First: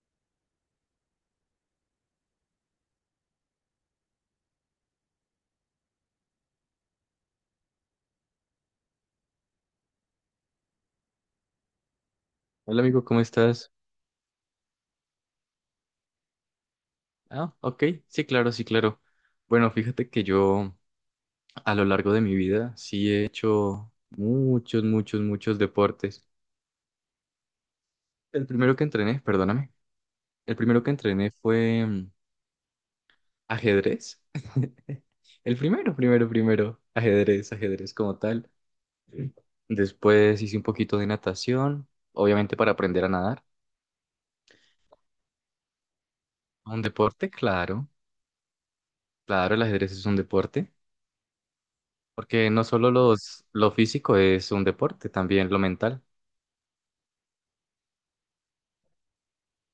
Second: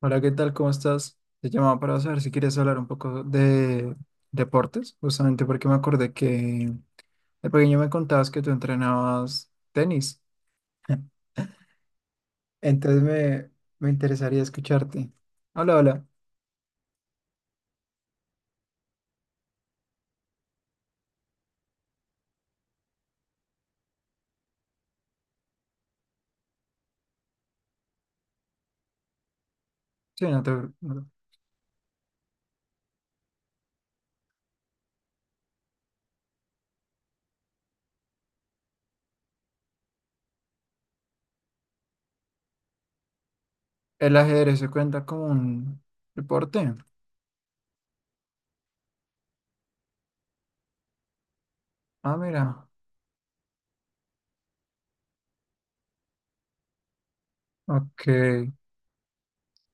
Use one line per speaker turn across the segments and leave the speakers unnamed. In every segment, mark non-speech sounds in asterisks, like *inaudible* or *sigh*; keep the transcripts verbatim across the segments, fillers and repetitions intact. Hola, ¿qué tal? ¿Cómo estás? Te llamaba para saber si quieres hablar un poco de deportes, justamente porque me acordé que de pequeño me contabas que tú entrenabas tenis. *laughs*
Hola
Entonces
amigo, ¿cómo
me,
estás?
me interesaría escucharte. Hola, hola.
Ah, ok, sí, claro, sí, claro. Bueno, fíjate que yo a lo largo de mi vida sí he hecho muchos, muchos, muchos deportes. El primero que entrené, perdóname,
Sí, no te-
el primero que
no-
entrené fue mm, ajedrez. *laughs* El primero, primero, primero, ajedrez, ajedrez como tal. Después hice un poquito de natación, obviamente para aprender a nadar.
El ajedrez se cuenta como un deporte.
Un deporte, claro, claro, el ajedrez es un deporte,
Ah,
porque no
mira.
solo los, lo físico es un deporte, también lo mental.
Ok.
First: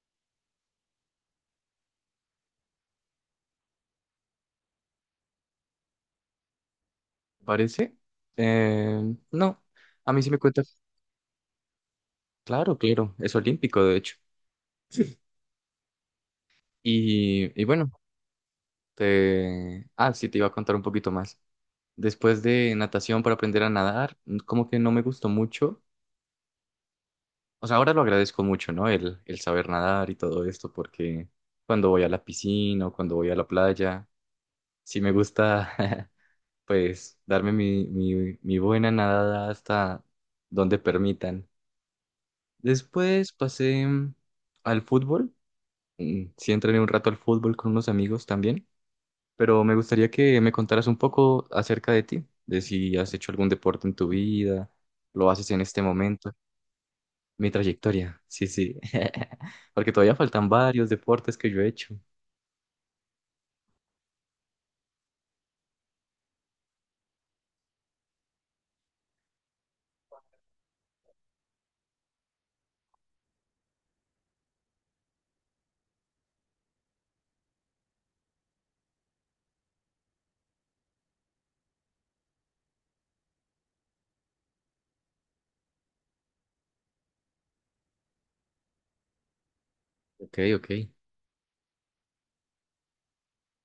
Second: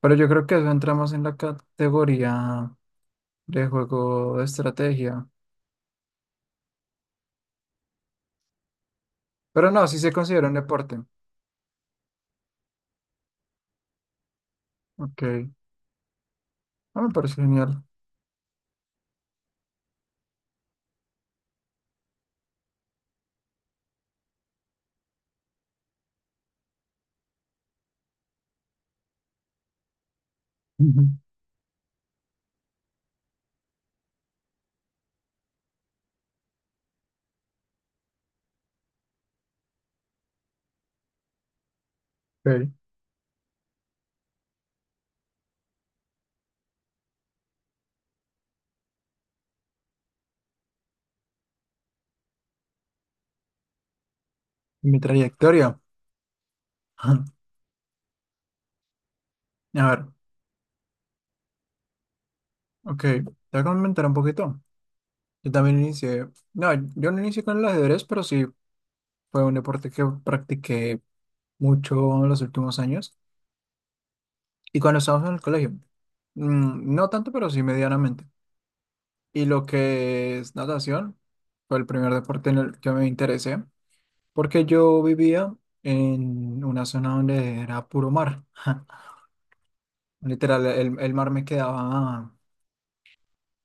Pero yo creo que eso entramos en la categoría de juego de estrategia.
¿parece? Eh, no,
Pero no, sí se
a mí sí me
considera un
cuenta.
deporte.
Claro, claro, es olímpico, de hecho.
Ok. Ah, me parece
Y, y
genial.
bueno, te... Ah, sí, te iba a contar un poquito más. Después de natación para aprender a nadar, como que no me gustó mucho. O sea, ahora lo agradezco mucho, ¿no? El, el saber nadar y todo esto,
*laughs*
porque cuando voy a la piscina o cuando voy a la playa, sí me gusta, *laughs* pues, darme mi, mi, mi buena nadada hasta donde permitan.
Ok.
Después pasé mm, al fútbol. Mm, Sí entrené un rato al fútbol con unos amigos también, pero me gustaría que me contaras un poco acerca de ti, de si has hecho algún deporte en tu vida,
Mi
lo haces en
trayectoria.
este momento,
*clears throat* *laughs*
mi trayectoria. Sí, sí. *laughs*
A
Porque
ver,
todavía faltan varios deportes que yo he hecho.
ok, te voy a comentar un poquito. Yo también inicié, no, yo no inicié con el ajedrez, pero sí fue un deporte que practiqué mucho en los últimos años y cuando estábamos en el colegio. Mm, no tanto, pero sí medianamente. Y lo que es natación fue el primer deporte en el que me interesé, porque yo vivía en una zona donde era puro mar. *laughs*
Ok,
Literal,
ok.
el, el mar me quedaba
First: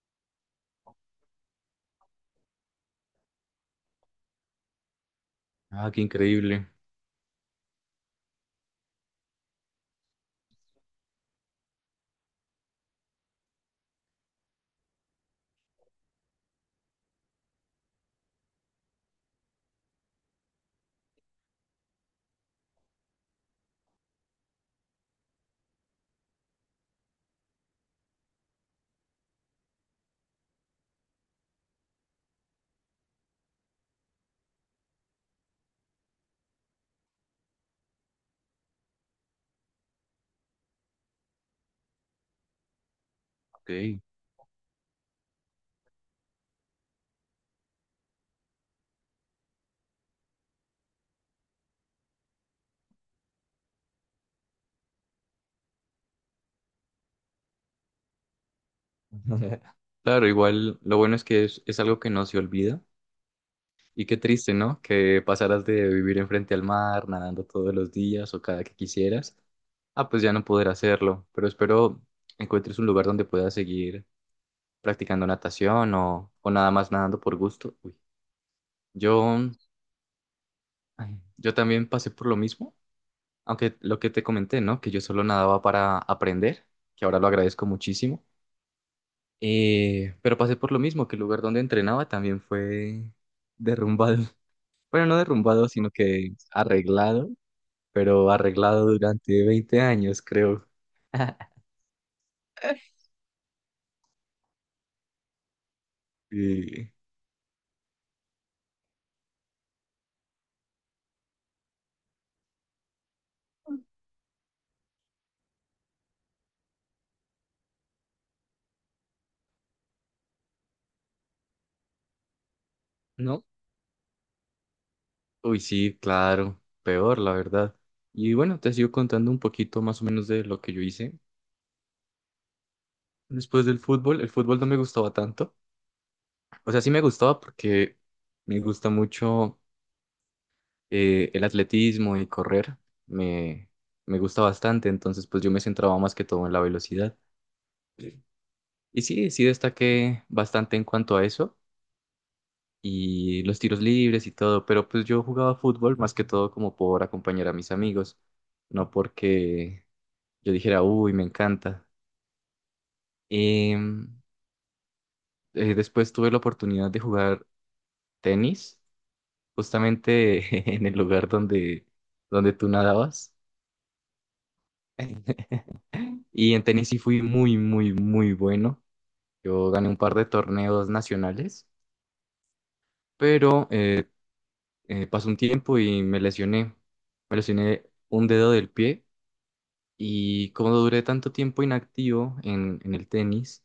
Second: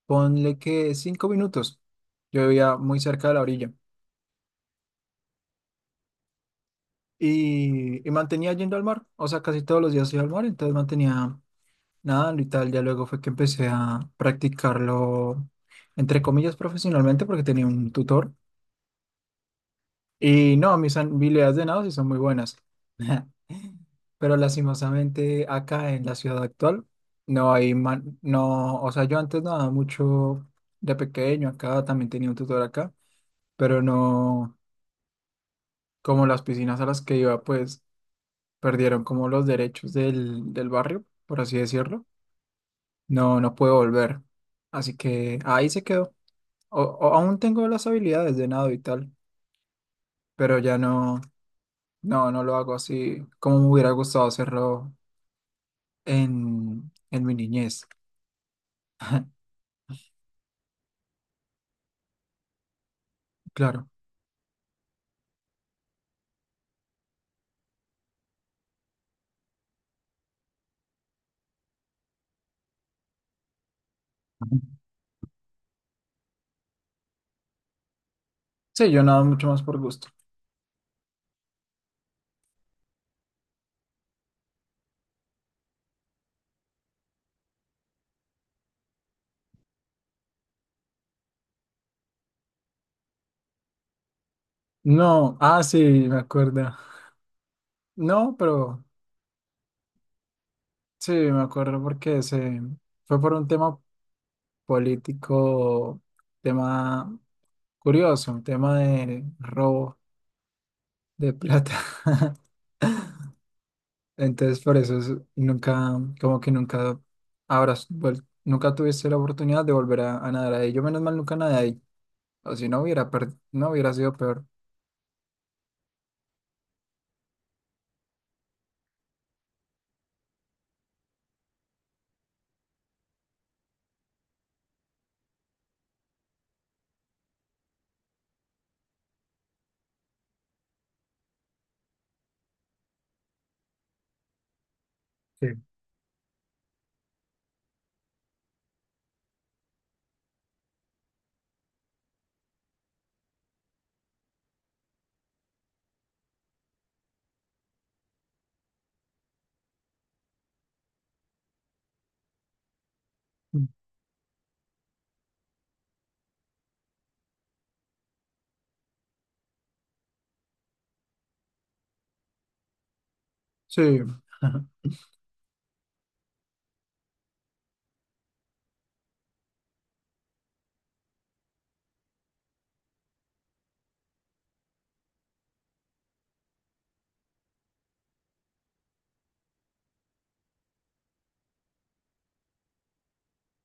ponle que cinco minutos. Yo vivía muy cerca de la orilla
Ah, qué increíble.
y, y mantenía yendo al mar, o sea, casi todos los días iba al mar, entonces mantenía nadando y tal. Ya luego fue que empecé a practicarlo, entre comillas, profesionalmente, porque tenía un tutor. Y no, mis habilidades de nado sí son muy buenas. *laughs* Pero lastimosamente acá en la ciudad actual no hay man- no, o sea, yo antes nadaba mucho de pequeño acá, también tenía un tutor acá, pero no. Como las piscinas a las que iba, pues perdieron como los derechos del, del barrio, por así decirlo. No, no puedo
Ok.
volver. Así que ahí se quedó. O, o- aún tengo las habilidades de nado y tal, pero ya no, no, no lo hago así como me hubiera gustado hacerlo en, en mi niñez,
*laughs* Claro, igual lo bueno es que es, es algo que no se olvida.
claro.
Y qué triste, ¿no? Que pasaras de vivir enfrente al mar, nadando todos los días o cada que quisieras, ah, pues ya no poder hacerlo. Pero espero encuentres un lugar donde puedas seguir practicando natación o, o nada más nadando por gusto. Uy.
Sí, yo nado
Yo,
mucho más por gusto.
ay, yo también pasé por lo mismo, aunque lo que te comenté, ¿no? Que yo solo nadaba para aprender, que ahora lo agradezco muchísimo. Eh, pero pasé por lo mismo, que el lugar donde entrenaba también fue derrumbado. *laughs* Bueno, no
No, ah,
derrumbado,
sí,
sino
me
que
acuerdo.
arreglado, pero
No, pero
arreglado durante veinte años, creo.
sí, me
*laughs*
acuerdo porque se fue por un tema político,
Y,
tema. Curioso, un tema de robo de plata. *laughs* Entonces, por eso es- nunca, como que nunca habrás vuel- nunca tuviste la oportunidad de volver a, a nadar ahí. Yo, menos mal, nunca nadé ahí. O si no hubiera, per-
¿no?
no hubiera sido peor.
Uy, sí, claro, peor, la verdad. Y bueno, te sigo contando un poquito más o menos de lo que yo hice después del fútbol. El fútbol no me gustaba tanto. O sea, sí me gustaba porque me gusta mucho eh, el atletismo y correr. Me, Me gusta bastante, entonces pues yo me
Sí.
centraba más que todo en la velocidad. Y sí, sí destaqué bastante en cuanto a eso, y los tiros libres y todo, pero pues yo jugaba fútbol más que todo como por acompañar a mis amigos, no porque yo dijera, uy, me encanta.
Mm.
Em, eh, Después tuve la oportunidad de jugar tenis, justamente *laughs* en el lugar donde, donde tú nadabas.
Sí. *laughs*
*laughs* Y en tenis sí fui muy, muy, muy bueno. Yo gané un par de torneos nacionales, pero eh, eh, pasó un tiempo y me lesioné. Me lesioné un dedo del pie. Y como duré tanto tiempo inactivo en, en el tenis,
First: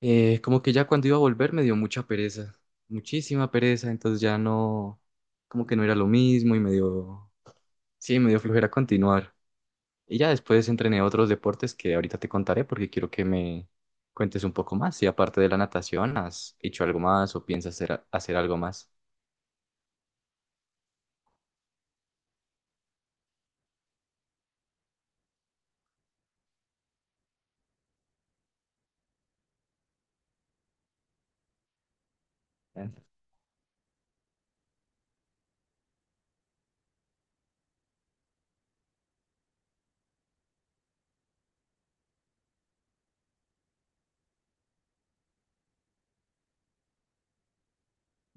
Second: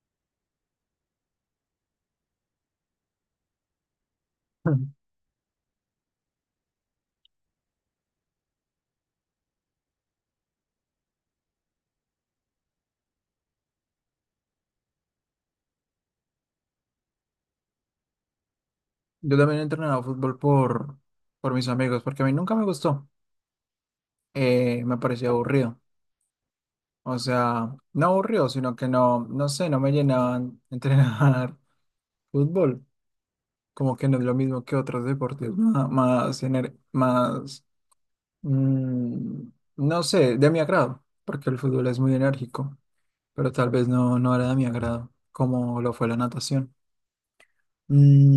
eh, como que ya cuando iba a volver me dio mucha pereza, muchísima pereza, entonces ya no, como que no era lo mismo y me dio, sí, me dio flojera continuar. Y ya después entrené otros deportes que ahorita te contaré porque quiero que me cuentes un poco más. Si aparte de la natación, ¿has hecho algo más o piensas hacer, hacer algo más?
Yo también he entrenado fútbol por, por mis amigos, porque a mí nunca me gustó. Eh, me parecía aburrido. O sea, no aburrido, sino que no, no sé, no me llenaban entrenar *laughs* fútbol.
Ah,
Como que no es lo mismo que otros deportes ma- más, ener- más, mm, no sé, de mi agrado, porque el fútbol es muy enérgico, pero tal vez no, no era de mi agrado, como lo fue la natación.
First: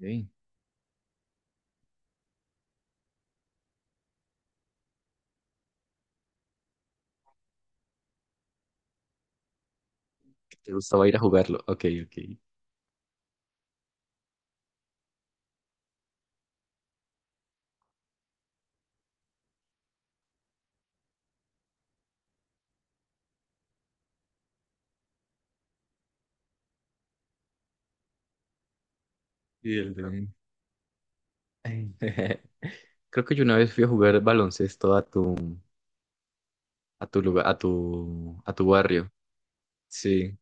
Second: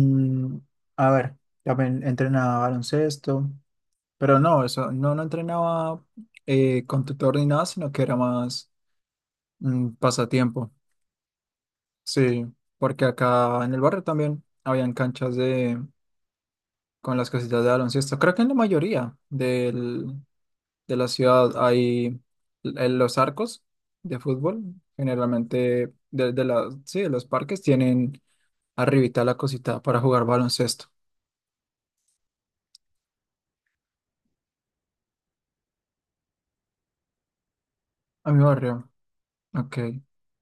ok.
a ver, también entrenaba baloncesto, pero no, eso, no, no entrenaba eh, con tutor ni nada, sino que era más mm, pasatiempo,
¿Te gustaba ir a jugarlo? Ok, ok.
sí, porque acá en el barrio también habían canchas con las casitas de baloncesto. Creo que en la mayoría del- de la ciudad hay en los arcos de fútbol. Generalmente, de, de la- sí, de los parques tienen arribita la
Y
cosita
el
para jugar
de-
baloncesto.
*laughs* Creo que yo una vez fui a jugar baloncesto a tu, a tu lugar, a tu,
A mi
a tu
barrio,
barrio.
ok,
Sí,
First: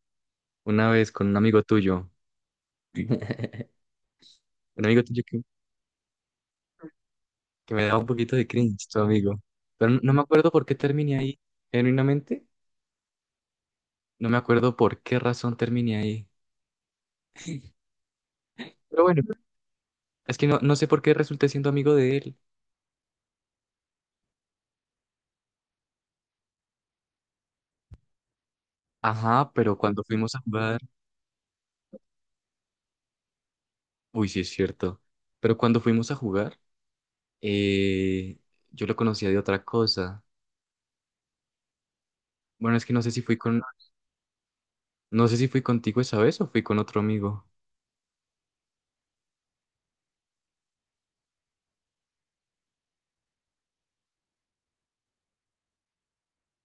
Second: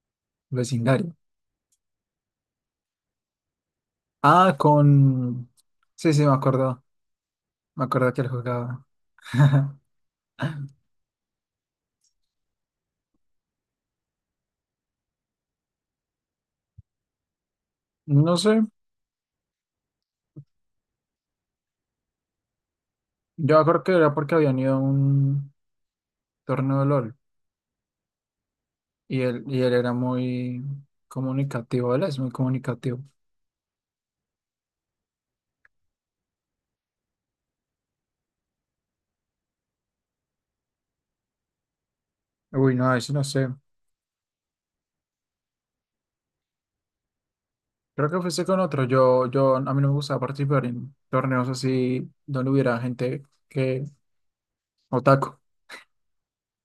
una vez
vecindario.
con un amigo tuyo, *laughs* un
Ah,
amigo tuyo que,
con. Sí, sí, me acuerdo.
que
Me
me daba un
acuerdo que él
poquito de
jugaba.
cringe, tu amigo.
*laughs*
Pero no, no me acuerdo por qué terminé ahí, genuinamente, no me acuerdo por qué razón terminé ahí.
No sé,
Pero bueno, es que no, no sé por qué resulté siendo amigo de él.
yo creo que era porque habían ido a un torneo de LOL y él,
Ajá,
y él
pero
era
cuando fuimos a
muy
jugar,
comunicativo, él es muy comunicativo.
uy, sí es cierto, pero cuando fuimos a jugar, eh, yo lo conocía de otra cosa.
Uy,
Bueno, es
no,
que no sé
eso
si
no
fui
sé.
con, no sé si fui contigo esa vez o fui con otro amigo.
Creo que empecé con otro. Yo, yo, a mí no me gusta participar en torneos así donde hubiera gente que otaku.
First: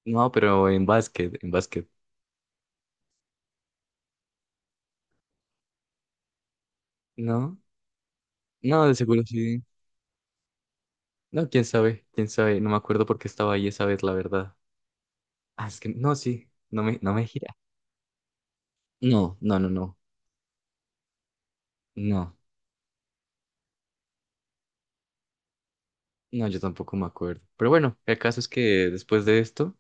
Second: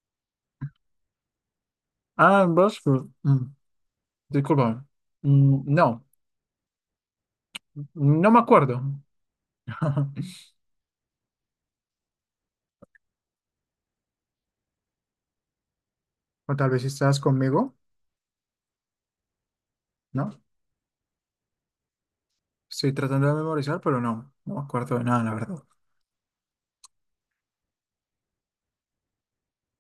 No, pero en básquet, en básquet.
Ah, en Bosco. Mm, disculpa. Mm, no,
No,
no me acuerdo.
no, de seguro sí.
*laughs*
No, quién sabe, quién sabe. No me acuerdo por qué estaba ahí esa vez, la verdad. Ah, es que no, sí,
O tal
no
vez
me, no
estás
me gira.
conmigo,
No, no, no, no,
¿no?
no,
Estoy tratando de memorizar, pero no, no me acuerdo de nada, la verdad.
no, yo tampoco me acuerdo. Pero bueno, el caso es que después de esto,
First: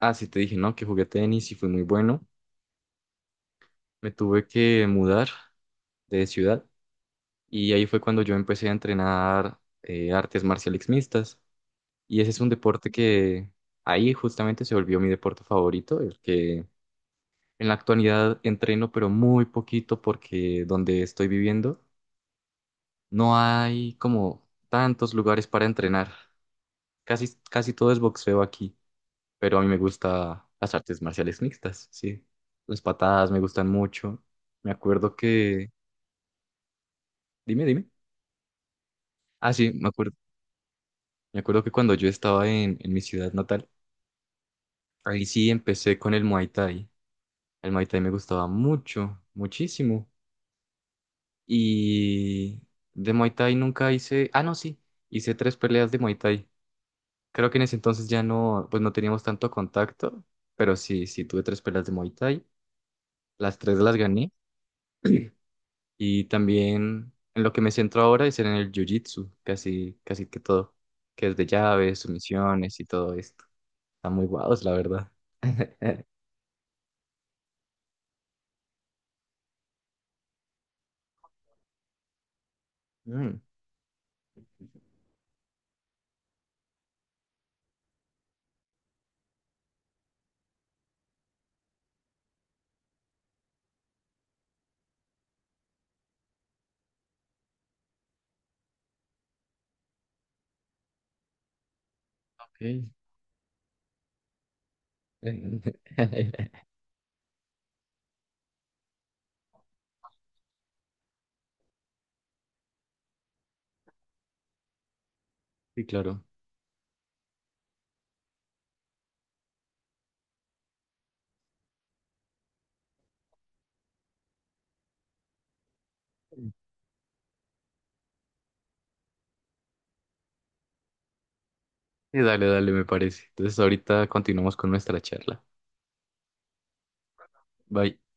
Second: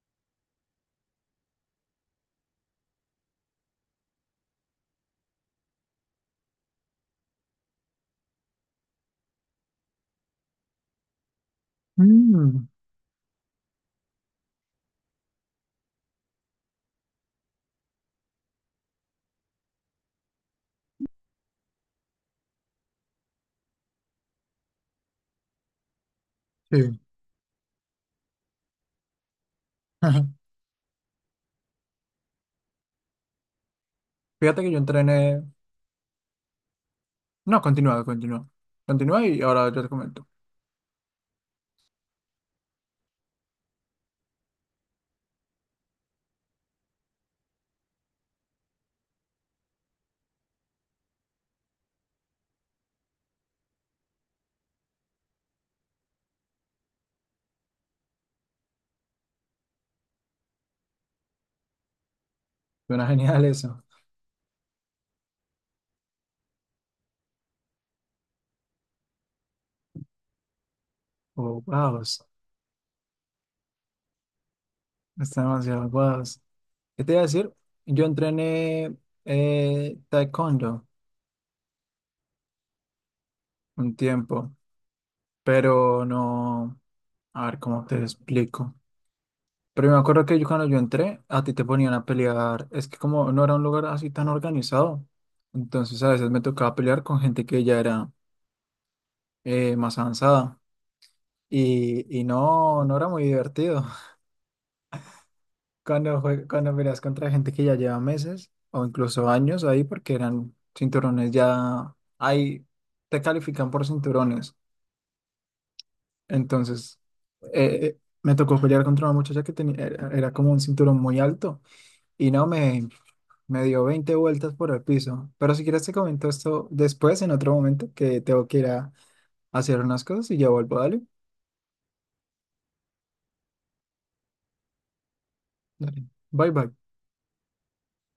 ah, sí te dije, ¿no? Que jugué tenis y fui muy bueno. Me tuve que mudar de ciudad y ahí fue cuando yo empecé a entrenar eh, artes marciales mixtas. Y ese es un
Mm,
deporte que ahí justamente se volvió mi deporte favorito, el que en la actualidad entreno, pero muy poquito porque donde estoy viviendo no hay como tantos lugares para entrenar.
sí.
Casi, casi todo es boxeo aquí, pero a mí me gusta
*laughs*
las artes marciales mixtas, sí. Las patadas me gustan mucho.
Fíjate que
Me
yo
acuerdo
entrené.
que...
No,
Dime, dime.
continúa, continúa. Continúa y
Ah,
ahora
sí,
yo te
me acuerdo,
comento.
me acuerdo que cuando yo estaba en, en mi ciudad natal, ahí sí empecé con el Muay Thai. El Muay Thai me gustaba mucho, muchísimo. Y de Muay Thai nunca hice, ah, no, sí, hice tres peleas de Muay Thai. Creo que en ese entonces ya no, pues no teníamos tanto contacto, pero sí, sí tuve tres peleas de Muay Thai,
Suena genial
las tres
eso.
las gané y también en lo que me centro ahora es en el Jiu-Jitsu, casi, casi que todo, que es de
Oh,
llaves,
wow.
sumisiones y todo esto. Está muy guados, la verdad.
Está demasiado
*laughs*
wow. ¿Qué te iba a decir? Yo entrené eh, taekwondo
Mm,
un tiempo, pero no, a ver cómo te explico. Pero me acuerdo que yo cuando yo entré, a ti te ponían a pelear. Es que como no era un lugar así tan organizado, entonces a veces me tocaba pelear con gente que ya era eh, más avanzada y, y
ok.
no, no era muy divertido. *laughs* Cuando, jue-
*laughs*
cuando peleas contra gente que ya lleva meses o incluso años ahí porque eran cinturones ya. Ahí te califican por cinturones.
Sí, claro.
Entonces, eh, eh, me tocó pelear contra una muchacha que tenía, era, era como un cinturón muy alto y no me, me dio veinte vueltas por el piso. Pero si quieres te comento esto después, en otro momento, que tengo que ir a hacer unas cosas y ya vuelvo. Dale.
Sí, dale, dale, me parece. Entonces ahorita continuamos con nuestra charla.
Dale. Bye bye.
Bye.